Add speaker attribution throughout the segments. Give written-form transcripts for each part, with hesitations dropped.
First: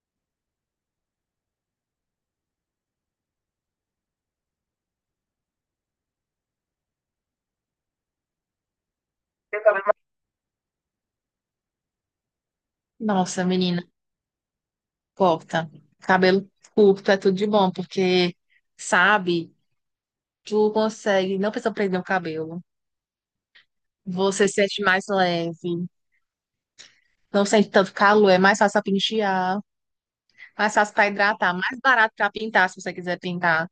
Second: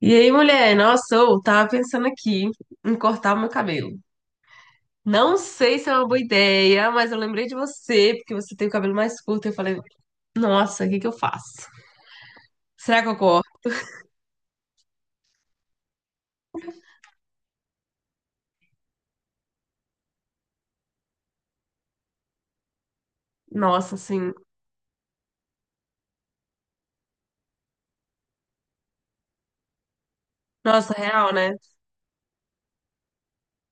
Speaker 1: E aí, mulher, nossa, eu tava pensando aqui em cortar o meu cabelo. Não sei se é uma boa ideia, mas eu lembrei de você, porque você tem o cabelo mais curto, e eu falei, nossa, o que que eu faço? Será que eu
Speaker 2: Nossa,
Speaker 1: corto?
Speaker 2: menina, corta. Cabelo curto é tudo de bom, porque, sabe, tu consegue, não precisa prender o cabelo.
Speaker 1: Nossa, assim,
Speaker 2: Você se sente mais leve, não sente tanto calor, é mais fácil pra pentear, mais
Speaker 1: nossa,
Speaker 2: fácil pra
Speaker 1: real, né?
Speaker 2: hidratar, mais barato pra pintar, se você quiser pintar.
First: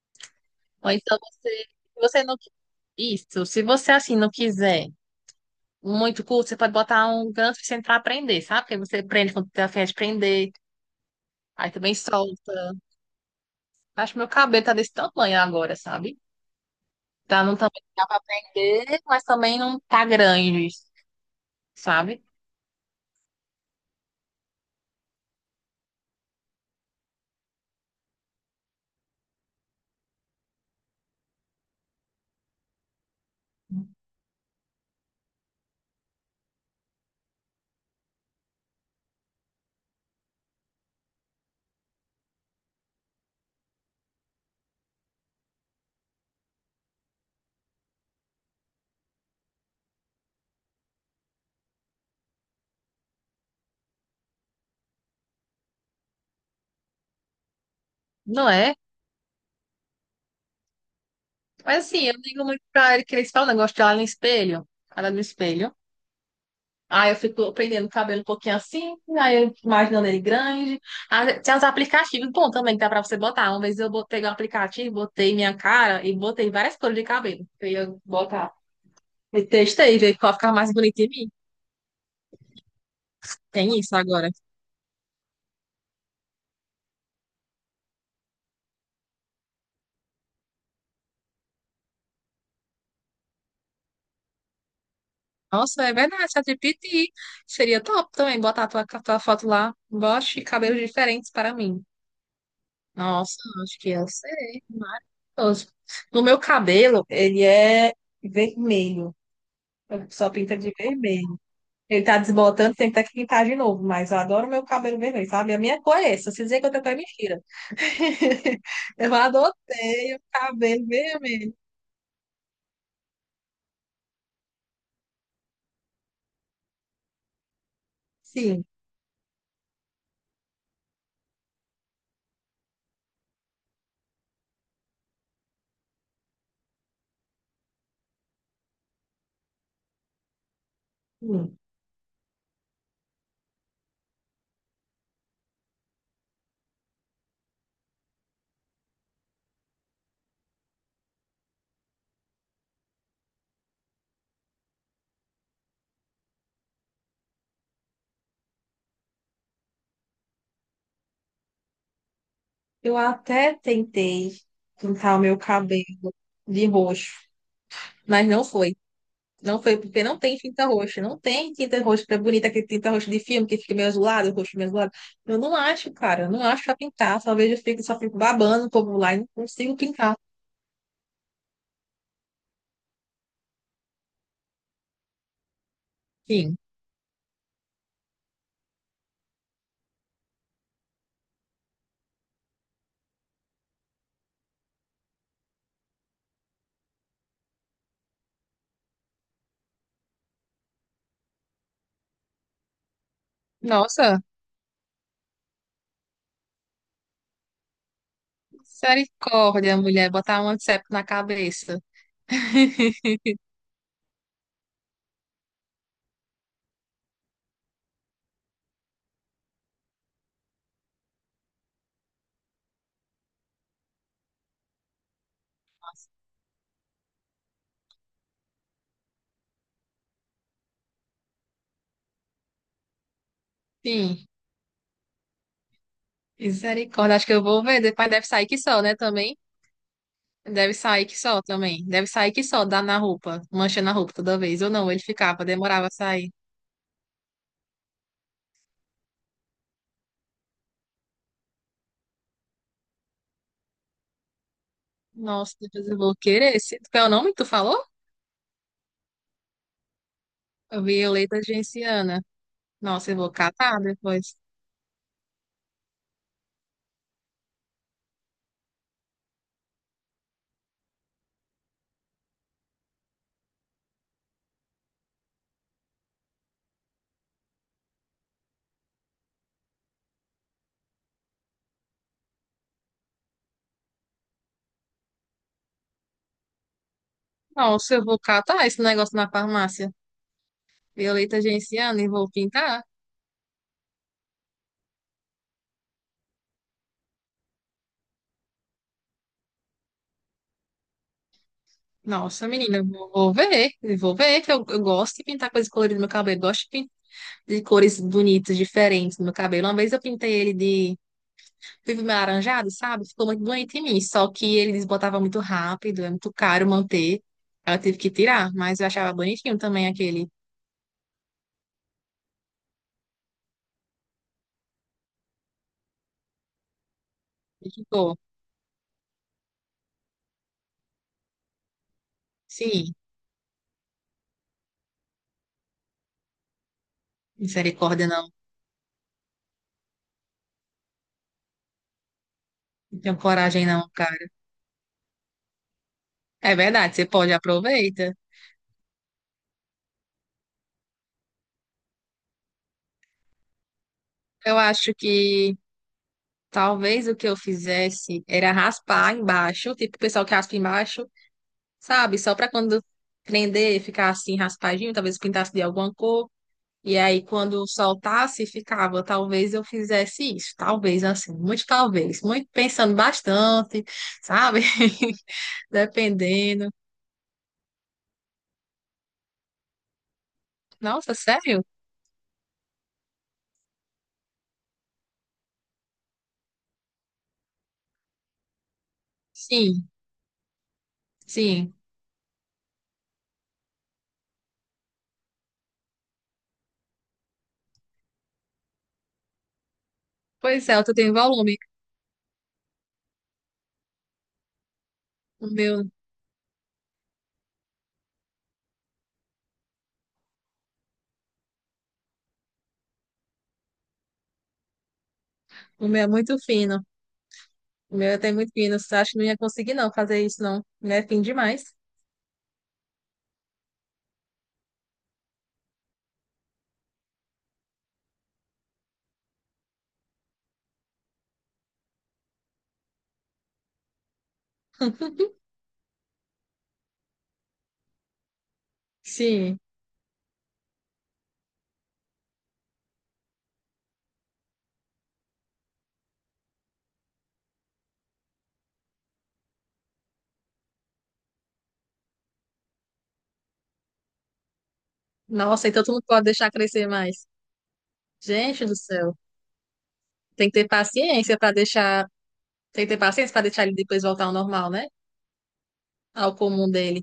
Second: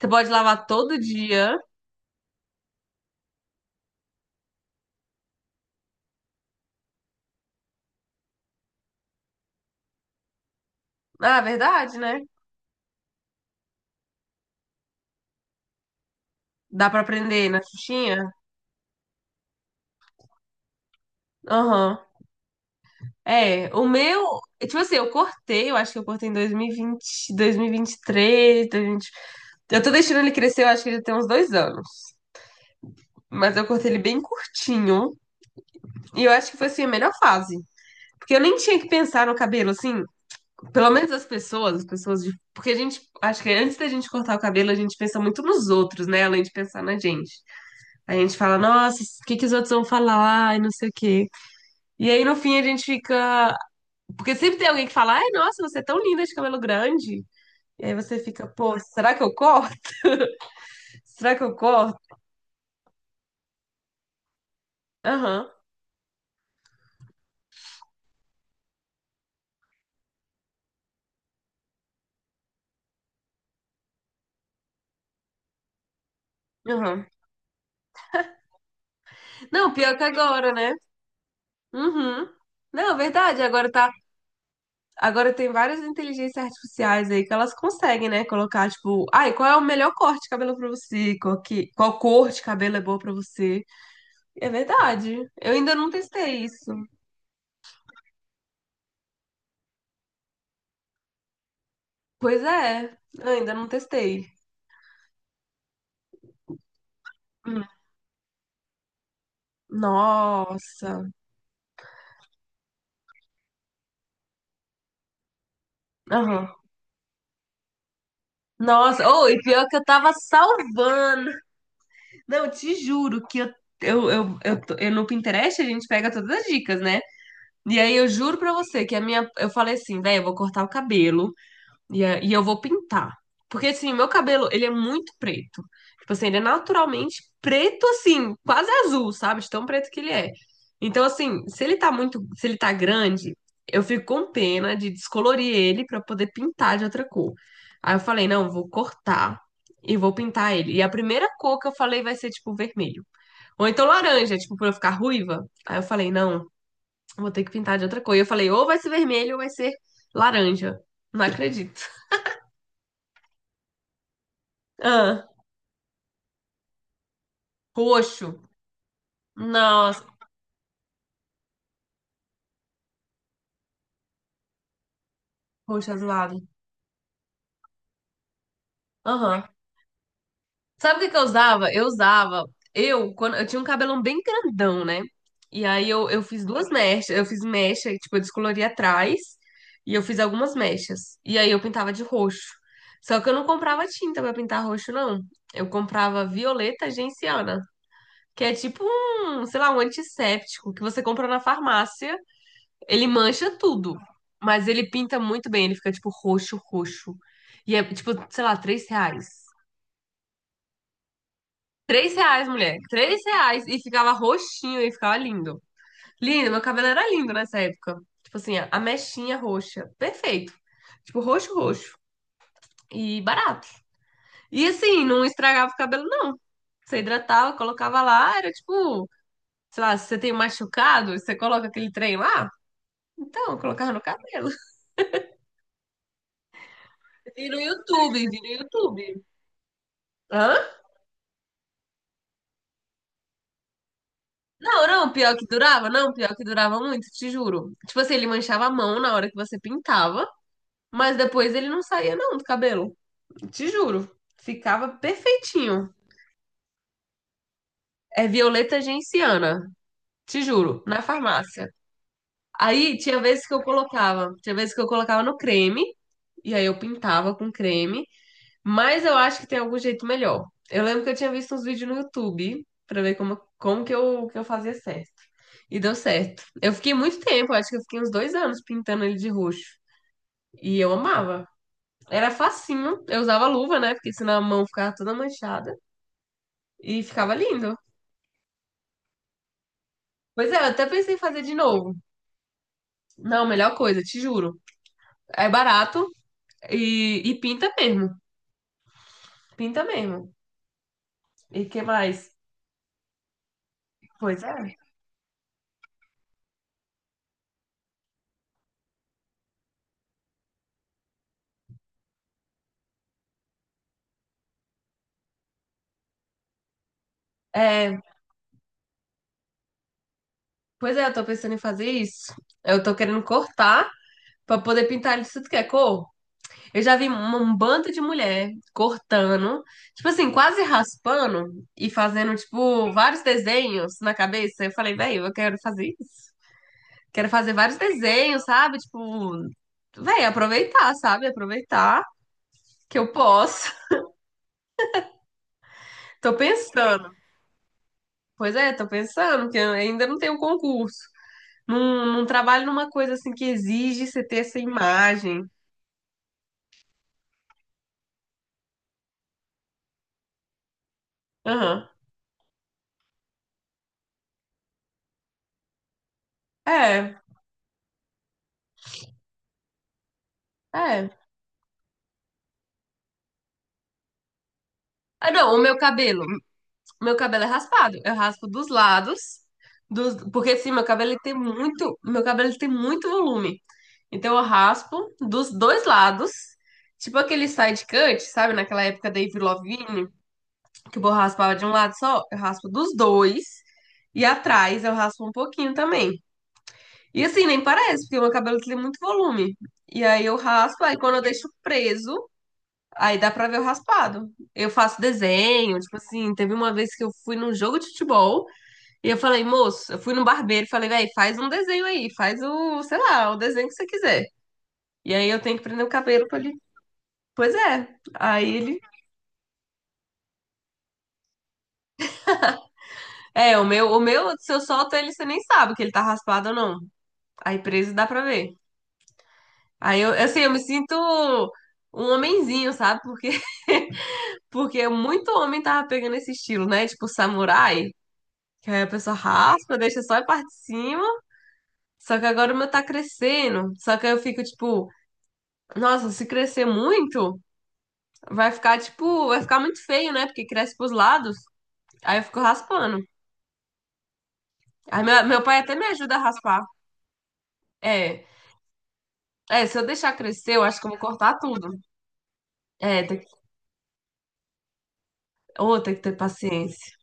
Speaker 1: Você pode lavar
Speaker 2: Ou
Speaker 1: todo
Speaker 2: então você,
Speaker 1: dia.
Speaker 2: se você não, isso, se você assim não quiser muito curto, você pode botar um gancho sem pra prender, sabe? Porque você prende quando tem a fim de prender,
Speaker 1: Ah, é
Speaker 2: aí também
Speaker 1: verdade, né?
Speaker 2: solta. Acho que meu cabelo tá desse tamanho agora, sabe?
Speaker 1: Dá pra
Speaker 2: Tá
Speaker 1: prender
Speaker 2: não
Speaker 1: na
Speaker 2: tamanho que dá pra
Speaker 1: xuxinha?
Speaker 2: aprender, mas também não tá grande,
Speaker 1: Aham.
Speaker 2: sabe?
Speaker 1: É, o meu, tipo assim, eu acho que eu cortei em 2020, 2023, 2020. Eu tô deixando ele crescer, eu acho que ele tem uns 2 anos. Mas eu cortei ele bem curtinho. E eu acho que foi assim a melhor fase. Porque eu nem tinha que pensar no cabelo, assim, pelo menos as pessoas de. Porque a gente, acho que antes da gente cortar o cabelo, a gente pensa muito nos outros, né? Além de pensar na gente. A gente fala, nossa, o que que os outros vão falar? Ai, não sei o quê. E aí no fim a gente fica. Porque sempre tem alguém que fala, ai, nossa, você é tão linda de cabelo grande. E aí você fica,
Speaker 2: Não é?
Speaker 1: pô, será que eu corto? Será que eu
Speaker 2: Mas assim,
Speaker 1: corto?
Speaker 2: eu digo muito pra ele que eles falam, negócio de olhar no espelho, olhar no
Speaker 1: Aham,
Speaker 2: espelho. Aí eu fico prendendo o cabelo um pouquinho assim, aí eu imaginando ele grande. Ah, tem uns aplicativos, bom, também que dá pra você botar. Uma vez eu peguei um aplicativo, botei minha cara e botei várias cores de
Speaker 1: aham.
Speaker 2: cabelo. Eu ia botar. E
Speaker 1: Não, pior
Speaker 2: testei,
Speaker 1: que
Speaker 2: ver qual
Speaker 1: agora,
Speaker 2: ficava mais
Speaker 1: né?
Speaker 2: bonito em mim.
Speaker 1: Uhum. Não, verdade, agora
Speaker 2: Tem
Speaker 1: tá.
Speaker 2: isso agora.
Speaker 1: Agora tem várias inteligências artificiais aí que elas conseguem, né? Colocar, tipo, ai, qual é o melhor corte de cabelo pra você? Qual cor de cabelo é boa pra você? É verdade. Eu ainda
Speaker 2: Nossa,
Speaker 1: não
Speaker 2: é verdade,
Speaker 1: testei isso.
Speaker 2: ChatGPT. Seria top também botar a tua foto lá. Bote cabelos diferentes para mim.
Speaker 1: Pois é, eu
Speaker 2: Nossa,
Speaker 1: ainda não
Speaker 2: acho que eu
Speaker 1: testei.
Speaker 2: sei. Maravilhoso. No meu cabelo, ele
Speaker 1: Hum.
Speaker 2: é vermelho. Eu só pinta de
Speaker 1: Nossa.
Speaker 2: vermelho. Ele tá desbotando, tem que ter que pintar de novo. Mas eu adoro meu cabelo vermelho, sabe? A minha cor é essa. Se
Speaker 1: Aham.
Speaker 2: dizer que eu tenho cor é mentira.
Speaker 1: Nossa,
Speaker 2: Eu
Speaker 1: oh, e pior que eu tava
Speaker 2: adotei o cabelo
Speaker 1: salvando.
Speaker 2: vermelho.
Speaker 1: Não, te juro que eu no Pinterest a gente pega todas as dicas, né? E aí eu juro pra
Speaker 2: Sim,
Speaker 1: você que a minha. Eu falei assim, velho, eu vou cortar o cabelo. E eu vou pintar. Porque, assim, meu cabelo, ele é muito preto. Tipo assim, ele é naturalmente preto, assim, quase azul, sabe? De tão preto que ele é. Então, assim,
Speaker 2: sim.
Speaker 1: se ele tá grande, eu fico com pena de descolorir ele pra poder pintar de outra cor. Aí eu falei, não, vou cortar e vou pintar ele. E a primeira cor que eu falei vai ser, tipo, vermelho. Ou então laranja, tipo, pra eu ficar ruiva. Aí eu falei, não, vou ter que pintar de outra cor. E eu falei, ou vai ser vermelho ou vai ser laranja. Não acredito.
Speaker 2: Eu até tentei pintar o
Speaker 1: Ah.
Speaker 2: meu cabelo de roxo, mas
Speaker 1: Roxo.
Speaker 2: não foi. Não foi porque
Speaker 1: Nossa,
Speaker 2: não tem tinta roxa. Não tem tinta roxa, que é bonita aquele tinta roxa de filme que fica meio azulado, o roxo meio azulado. Eu não
Speaker 1: roxo
Speaker 2: acho, cara. Eu
Speaker 1: azulado.
Speaker 2: não acho pra pintar. Só vejo, eu fico, só fico babando o povo lá e não
Speaker 1: Aham.
Speaker 2: consigo pintar.
Speaker 1: Sabe o que que eu usava? Eu usava. Eu, quando eu tinha um cabelão bem grandão, né? E aí eu fiz
Speaker 2: Sim.
Speaker 1: duas mechas. Eu fiz mecha, e, tipo, eu descolori atrás. E eu fiz algumas mechas. E aí eu pintava de roxo. Só que eu não comprava tinta pra pintar roxo, não. Eu comprava violeta genciana, que é tipo um, sei lá, um antisséptico que você compra na farmácia. Ele mancha tudo,
Speaker 2: Nossa,
Speaker 1: mas ele pinta muito bem. Ele fica, tipo, roxo, roxo. E é, tipo, sei lá, R$ 3.
Speaker 2: misericórdia, mulher. Botar um antisséptico na cabeça.
Speaker 1: R$ 3, mulher. R$ 3. E ficava roxinho e ficava lindo. Lindo, meu cabelo era lindo nessa época. Tipo assim, a mechinha roxa. Perfeito. Tipo, roxo, roxo. E barato. E assim, não estragava o cabelo, não. Você hidratava, colocava lá, era tipo, sei lá, se você tem um machucado, você coloca aquele trem lá. Então, eu colocava no
Speaker 2: Sim,
Speaker 1: cabelo.
Speaker 2: misericórdia. Acho que eu
Speaker 1: Vi no
Speaker 2: vou ver. Depois
Speaker 1: YouTube,
Speaker 2: deve
Speaker 1: vi
Speaker 2: sair
Speaker 1: no
Speaker 2: que só, né?
Speaker 1: YouTube.
Speaker 2: Também.
Speaker 1: Hã?
Speaker 2: Deve sair que só também. Deve sair que só, dá na roupa, mancha na roupa toda vez. Ou
Speaker 1: Não,
Speaker 2: não, ele
Speaker 1: não, pior
Speaker 2: ficava,
Speaker 1: que
Speaker 2: demorava
Speaker 1: durava,
Speaker 2: a
Speaker 1: não,
Speaker 2: sair.
Speaker 1: pior que durava muito, te juro. Tipo assim, ele manchava a mão na hora que você pintava, mas depois ele não saía não do cabelo. Te juro, ficava
Speaker 2: Nossa, depois
Speaker 1: perfeitinho.
Speaker 2: eu vou querer. Esse... Qual é o nome que tu falou?
Speaker 1: É violeta genciana, te juro, na
Speaker 2: Violeta
Speaker 1: farmácia.
Speaker 2: genciana.
Speaker 1: Aí
Speaker 2: Nossa, eu
Speaker 1: tinha
Speaker 2: vou
Speaker 1: vezes que eu
Speaker 2: catar
Speaker 1: colocava,
Speaker 2: depois.
Speaker 1: tinha vezes que eu colocava no creme, e aí eu pintava com creme. Mas eu acho que tem algum jeito melhor. Eu lembro que eu tinha visto uns vídeos no YouTube pra ver como que eu fazia certo. E deu certo. Eu fiquei muito tempo, acho que eu fiquei uns 2 anos pintando ele de roxo. E eu amava. Era facinho. Eu usava luva, né? Porque senão a mão ficava toda manchada. E ficava lindo.
Speaker 2: Nossa, eu vou catar esse negócio na farmácia.
Speaker 1: Pois é, eu até pensei em
Speaker 2: Violeta
Speaker 1: fazer de novo.
Speaker 2: genciana e vou pintar.
Speaker 1: Não, melhor coisa, te juro. É barato e pinta mesmo. Pinta mesmo. E que mais?
Speaker 2: Nossa, menina, eu vou ver. Eu vou ver
Speaker 1: Pois
Speaker 2: que eu,
Speaker 1: é.
Speaker 2: eu gosto de pintar coisas coloridas no meu cabelo. Eu gosto de de cores bonitas, diferentes no meu cabelo. Uma vez eu pintei ele de vivo meio alaranjado, sabe? Ficou muito bonito em mim. Só que ele desbotava muito rápido, é muito caro manter. Aí eu tive
Speaker 1: É,
Speaker 2: que tirar, mas eu achava bonitinho também aquele.
Speaker 1: pois é, eu tô pensando em fazer isso. Eu tô querendo cortar pra poder pintar ele de tudo que é cor. Eu já vi um
Speaker 2: E
Speaker 1: bando de
Speaker 2: ficou.
Speaker 1: mulher cortando, tipo assim, quase raspando e fazendo, tipo,
Speaker 2: Sim,
Speaker 1: vários desenhos na cabeça. Eu falei, velho, eu quero fazer isso. Quero fazer vários
Speaker 2: misericórdia, não.
Speaker 1: desenhos, sabe? Tipo, velho, aproveitar, sabe? Aproveitar que
Speaker 2: Não
Speaker 1: eu
Speaker 2: tenho coragem,
Speaker 1: posso.
Speaker 2: não.
Speaker 1: Tô
Speaker 2: É verdade, você
Speaker 1: pensando.
Speaker 2: pode aproveita.
Speaker 1: Pois é, tô pensando que eu ainda não tenho concurso. Não, não trabalho numa coisa assim que exige você ter
Speaker 2: Eu
Speaker 1: essa
Speaker 2: acho
Speaker 1: imagem.
Speaker 2: que talvez o que eu fizesse era raspar embaixo, tipo o pessoal que raspa embaixo,
Speaker 1: Aham.
Speaker 2: sabe? Só para quando prender, ficar assim raspadinho, talvez pintasse de alguma cor. E
Speaker 1: É,
Speaker 2: aí quando soltasse, ficava. Talvez eu fizesse isso, talvez
Speaker 1: é.
Speaker 2: assim, muito talvez, muito pensando bastante, sabe?
Speaker 1: Ah, não, o meu cabelo.
Speaker 2: Dependendo.
Speaker 1: Meu cabelo é raspado. Eu raspo dos lados, porque assim,
Speaker 2: Nossa, sério?
Speaker 1: meu cabelo ele tem muito volume. Então eu raspo dos dois lados, tipo aquele side cut, sabe? Naquela época da Avril
Speaker 2: Sim,
Speaker 1: Lavigne, que o povo raspava de um
Speaker 2: sim.
Speaker 1: lado só, eu raspo dos dois. E atrás eu raspo um pouquinho também. E assim, nem parece, porque meu cabelo tem muito volume. E aí eu
Speaker 2: Pois é,
Speaker 1: raspo,
Speaker 2: eu
Speaker 1: aí
Speaker 2: tenho
Speaker 1: quando eu deixo
Speaker 2: volume.
Speaker 1: preso, aí dá pra ver o raspado. Eu faço
Speaker 2: O
Speaker 1: desenho,
Speaker 2: meu,
Speaker 1: tipo assim, teve uma vez que eu fui num jogo de futebol e eu falei, moço, eu fui no barbeiro e falei, véi, faz um desenho aí, faz o, sei lá, o desenho que você quiser. E aí eu tenho que prender o
Speaker 2: o meu é
Speaker 1: cabelo pra
Speaker 2: muito
Speaker 1: ele.
Speaker 2: fino.
Speaker 1: Pois é.
Speaker 2: O meu tem muito
Speaker 1: Aí ele.
Speaker 2: pinos. Acho que não ia conseguir, não, fazer isso, não. Né? Fim demais.
Speaker 1: É, o meu, se eu solto ele, você nem sabe que ele tá raspado ou não. Aí preso dá pra ver. Aí eu, assim, eu me sinto um homenzinho, sabe? Porque, porque muito homem tava pegando esse estilo, né? Tipo, samurai. Que aí a pessoa
Speaker 2: Sim.
Speaker 1: raspa, deixa só a parte de cima. Só que agora o meu tá crescendo. Só que aí eu fico tipo, nossa, se crescer muito, vai ficar muito feio, né? Porque cresce pros lados. Aí eu fico raspando. Aí meu pai
Speaker 2: Nossa,
Speaker 1: até
Speaker 2: então
Speaker 1: me
Speaker 2: tu não
Speaker 1: ajuda a
Speaker 2: pode deixar
Speaker 1: raspar.
Speaker 2: crescer mais.
Speaker 1: É.
Speaker 2: Gente do céu.
Speaker 1: É, se eu deixar
Speaker 2: Tem que
Speaker 1: crescer, eu
Speaker 2: ter
Speaker 1: acho que eu vou cortar
Speaker 2: paciência para
Speaker 1: tudo.
Speaker 2: deixar. Tem que ter
Speaker 1: É, tem
Speaker 2: paciência
Speaker 1: que,
Speaker 2: para deixar ele depois voltar ao normal, né?
Speaker 1: oh, tem que ter
Speaker 2: Ao comum
Speaker 1: paciência.
Speaker 2: dele.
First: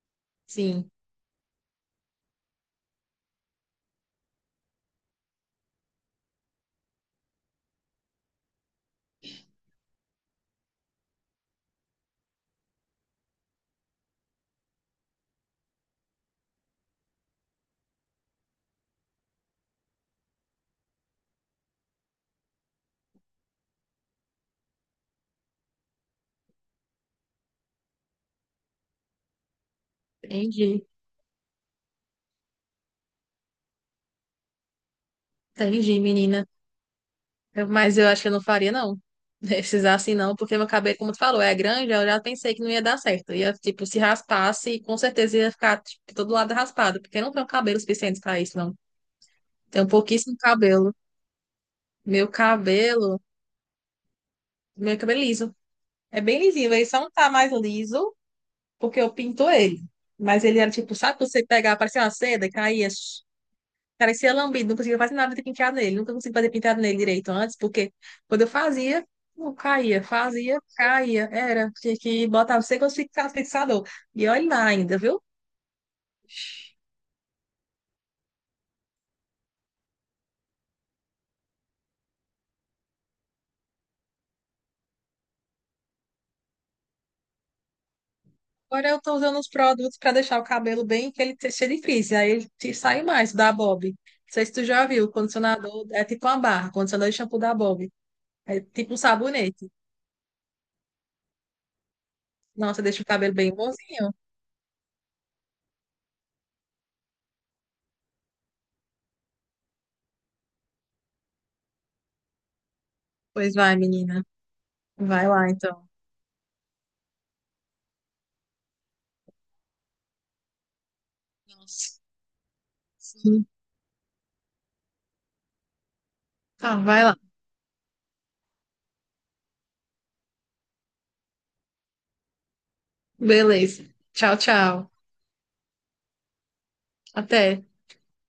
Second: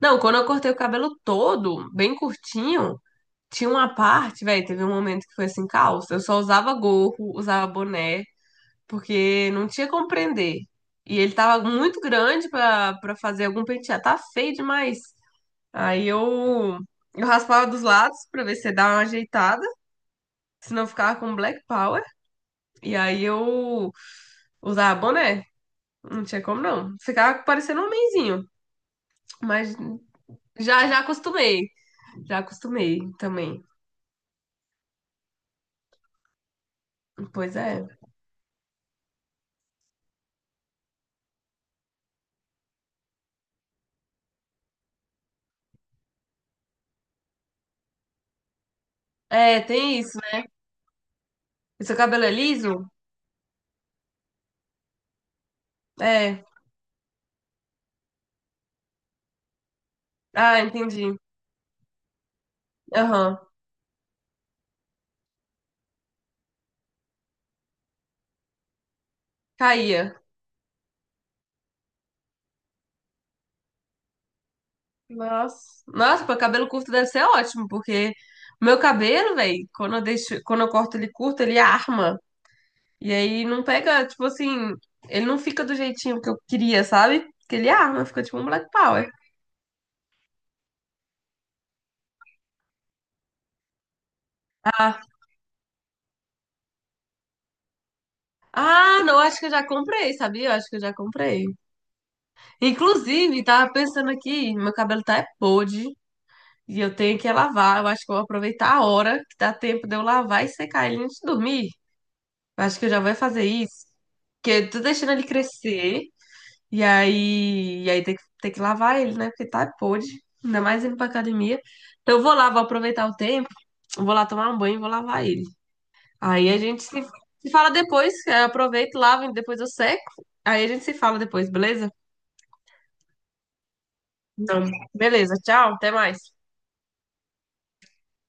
Speaker 1: Não, quando eu cortei o
Speaker 2: Sim.
Speaker 1: cabelo todo, bem curtinho, tinha uma parte, velho, teve um momento que foi assim, calça. Eu só usava gorro, usava boné. Porque não tinha como prender. E ele tava muito grande pra fazer algum penteado. Tá feio demais. Aí eu raspava dos lados pra ver se dava uma ajeitada, senão eu ficava com black power. E aí eu usava boné. Não tinha como não. Ficava parecendo um homenzinho, mas
Speaker 2: Entendi.
Speaker 1: já já acostumei. Já acostumei também.
Speaker 2: Entendi, menina.
Speaker 1: Pois
Speaker 2: Eu-
Speaker 1: é.
Speaker 2: Mas eu acho que eu não faria, não. Esses assim, não, porque meu cabelo, como tu falou, é grande, eu já pensei que não ia dar certo. Ia, tipo, se raspasse, com certeza ia ficar, tipo, todo lado raspado, porque eu não tenho cabelo suficiente para isso, não.
Speaker 1: É,
Speaker 2: Tenho
Speaker 1: tem isso,
Speaker 2: pouquíssimo
Speaker 1: né?
Speaker 2: cabelo.
Speaker 1: E seu cabelo
Speaker 2: Meu
Speaker 1: é liso?
Speaker 2: cabelo, meu cabelo é liso. É bem
Speaker 1: É.
Speaker 2: lisinho, ele só não tá mais liso porque eu pinto ele. Mas
Speaker 1: Ah,
Speaker 2: ele era tipo,
Speaker 1: entendi.
Speaker 2: sabe quando você pegava, parecia uma seda e caía, sh-
Speaker 1: Aham.
Speaker 2: parecia lambido, não conseguia fazer nada de penteado nele, nunca consegui fazer penteado nele direito antes, porque quando eu fazia, não caía,
Speaker 1: Caía.
Speaker 2: fazia, caía, era, tinha que botar, não sei quantos fixador. E olha lá ainda, viu?
Speaker 1: Nossa. Nossa, pô, cabelo curto deve ser ótimo, porque o meu cabelo, velho, quando eu corto ele curto, ele arma. E aí não pega, tipo assim, ele não fica do jeitinho que eu queria, sabe? Porque ele arma, fica tipo um Black
Speaker 2: Agora eu
Speaker 1: Power.
Speaker 2: tô usando uns produtos para deixar o cabelo bem que ele seja difícil, aí ele te sai mais da Bob. Não sei se tu já
Speaker 1: Ah,
Speaker 2: viu, o condicionador é tipo uma barra, condicionador de shampoo da Bob. É tipo um
Speaker 1: ah, não, acho que eu já
Speaker 2: sabonete.
Speaker 1: comprei, sabia? Eu acho que eu já comprei.
Speaker 2: Nossa, deixa o cabelo
Speaker 1: Inclusive,
Speaker 2: bem
Speaker 1: tava pensando
Speaker 2: bonzinho.
Speaker 1: aqui, meu cabelo tá é podre e eu tenho que lavar. Eu acho que eu vou aproveitar a hora que dá tempo de eu lavar e secar ele antes de dormir. Eu acho que eu já vou fazer
Speaker 2: Pois vai,
Speaker 1: isso.
Speaker 2: menina.
Speaker 1: Porque eu tô deixando ele
Speaker 2: Vai lá, então.
Speaker 1: crescer. E aí tem que lavar ele, né? Porque tá podre, ainda mais indo pra academia.
Speaker 2: Nossa.
Speaker 1: Então eu vou lá, vou aproveitar o
Speaker 2: Sim.
Speaker 1: tempo, vou lá tomar um banho e vou lavar ele. Aí a
Speaker 2: Tá,
Speaker 1: gente se,
Speaker 2: vai lá.
Speaker 1: se fala depois, eu aproveito, lavo e depois eu seco. Aí a gente se fala depois, beleza?
Speaker 2: Beleza. Tchau,
Speaker 1: Então,
Speaker 2: tchau.
Speaker 1: beleza, tchau, até mais.
Speaker 2: Até.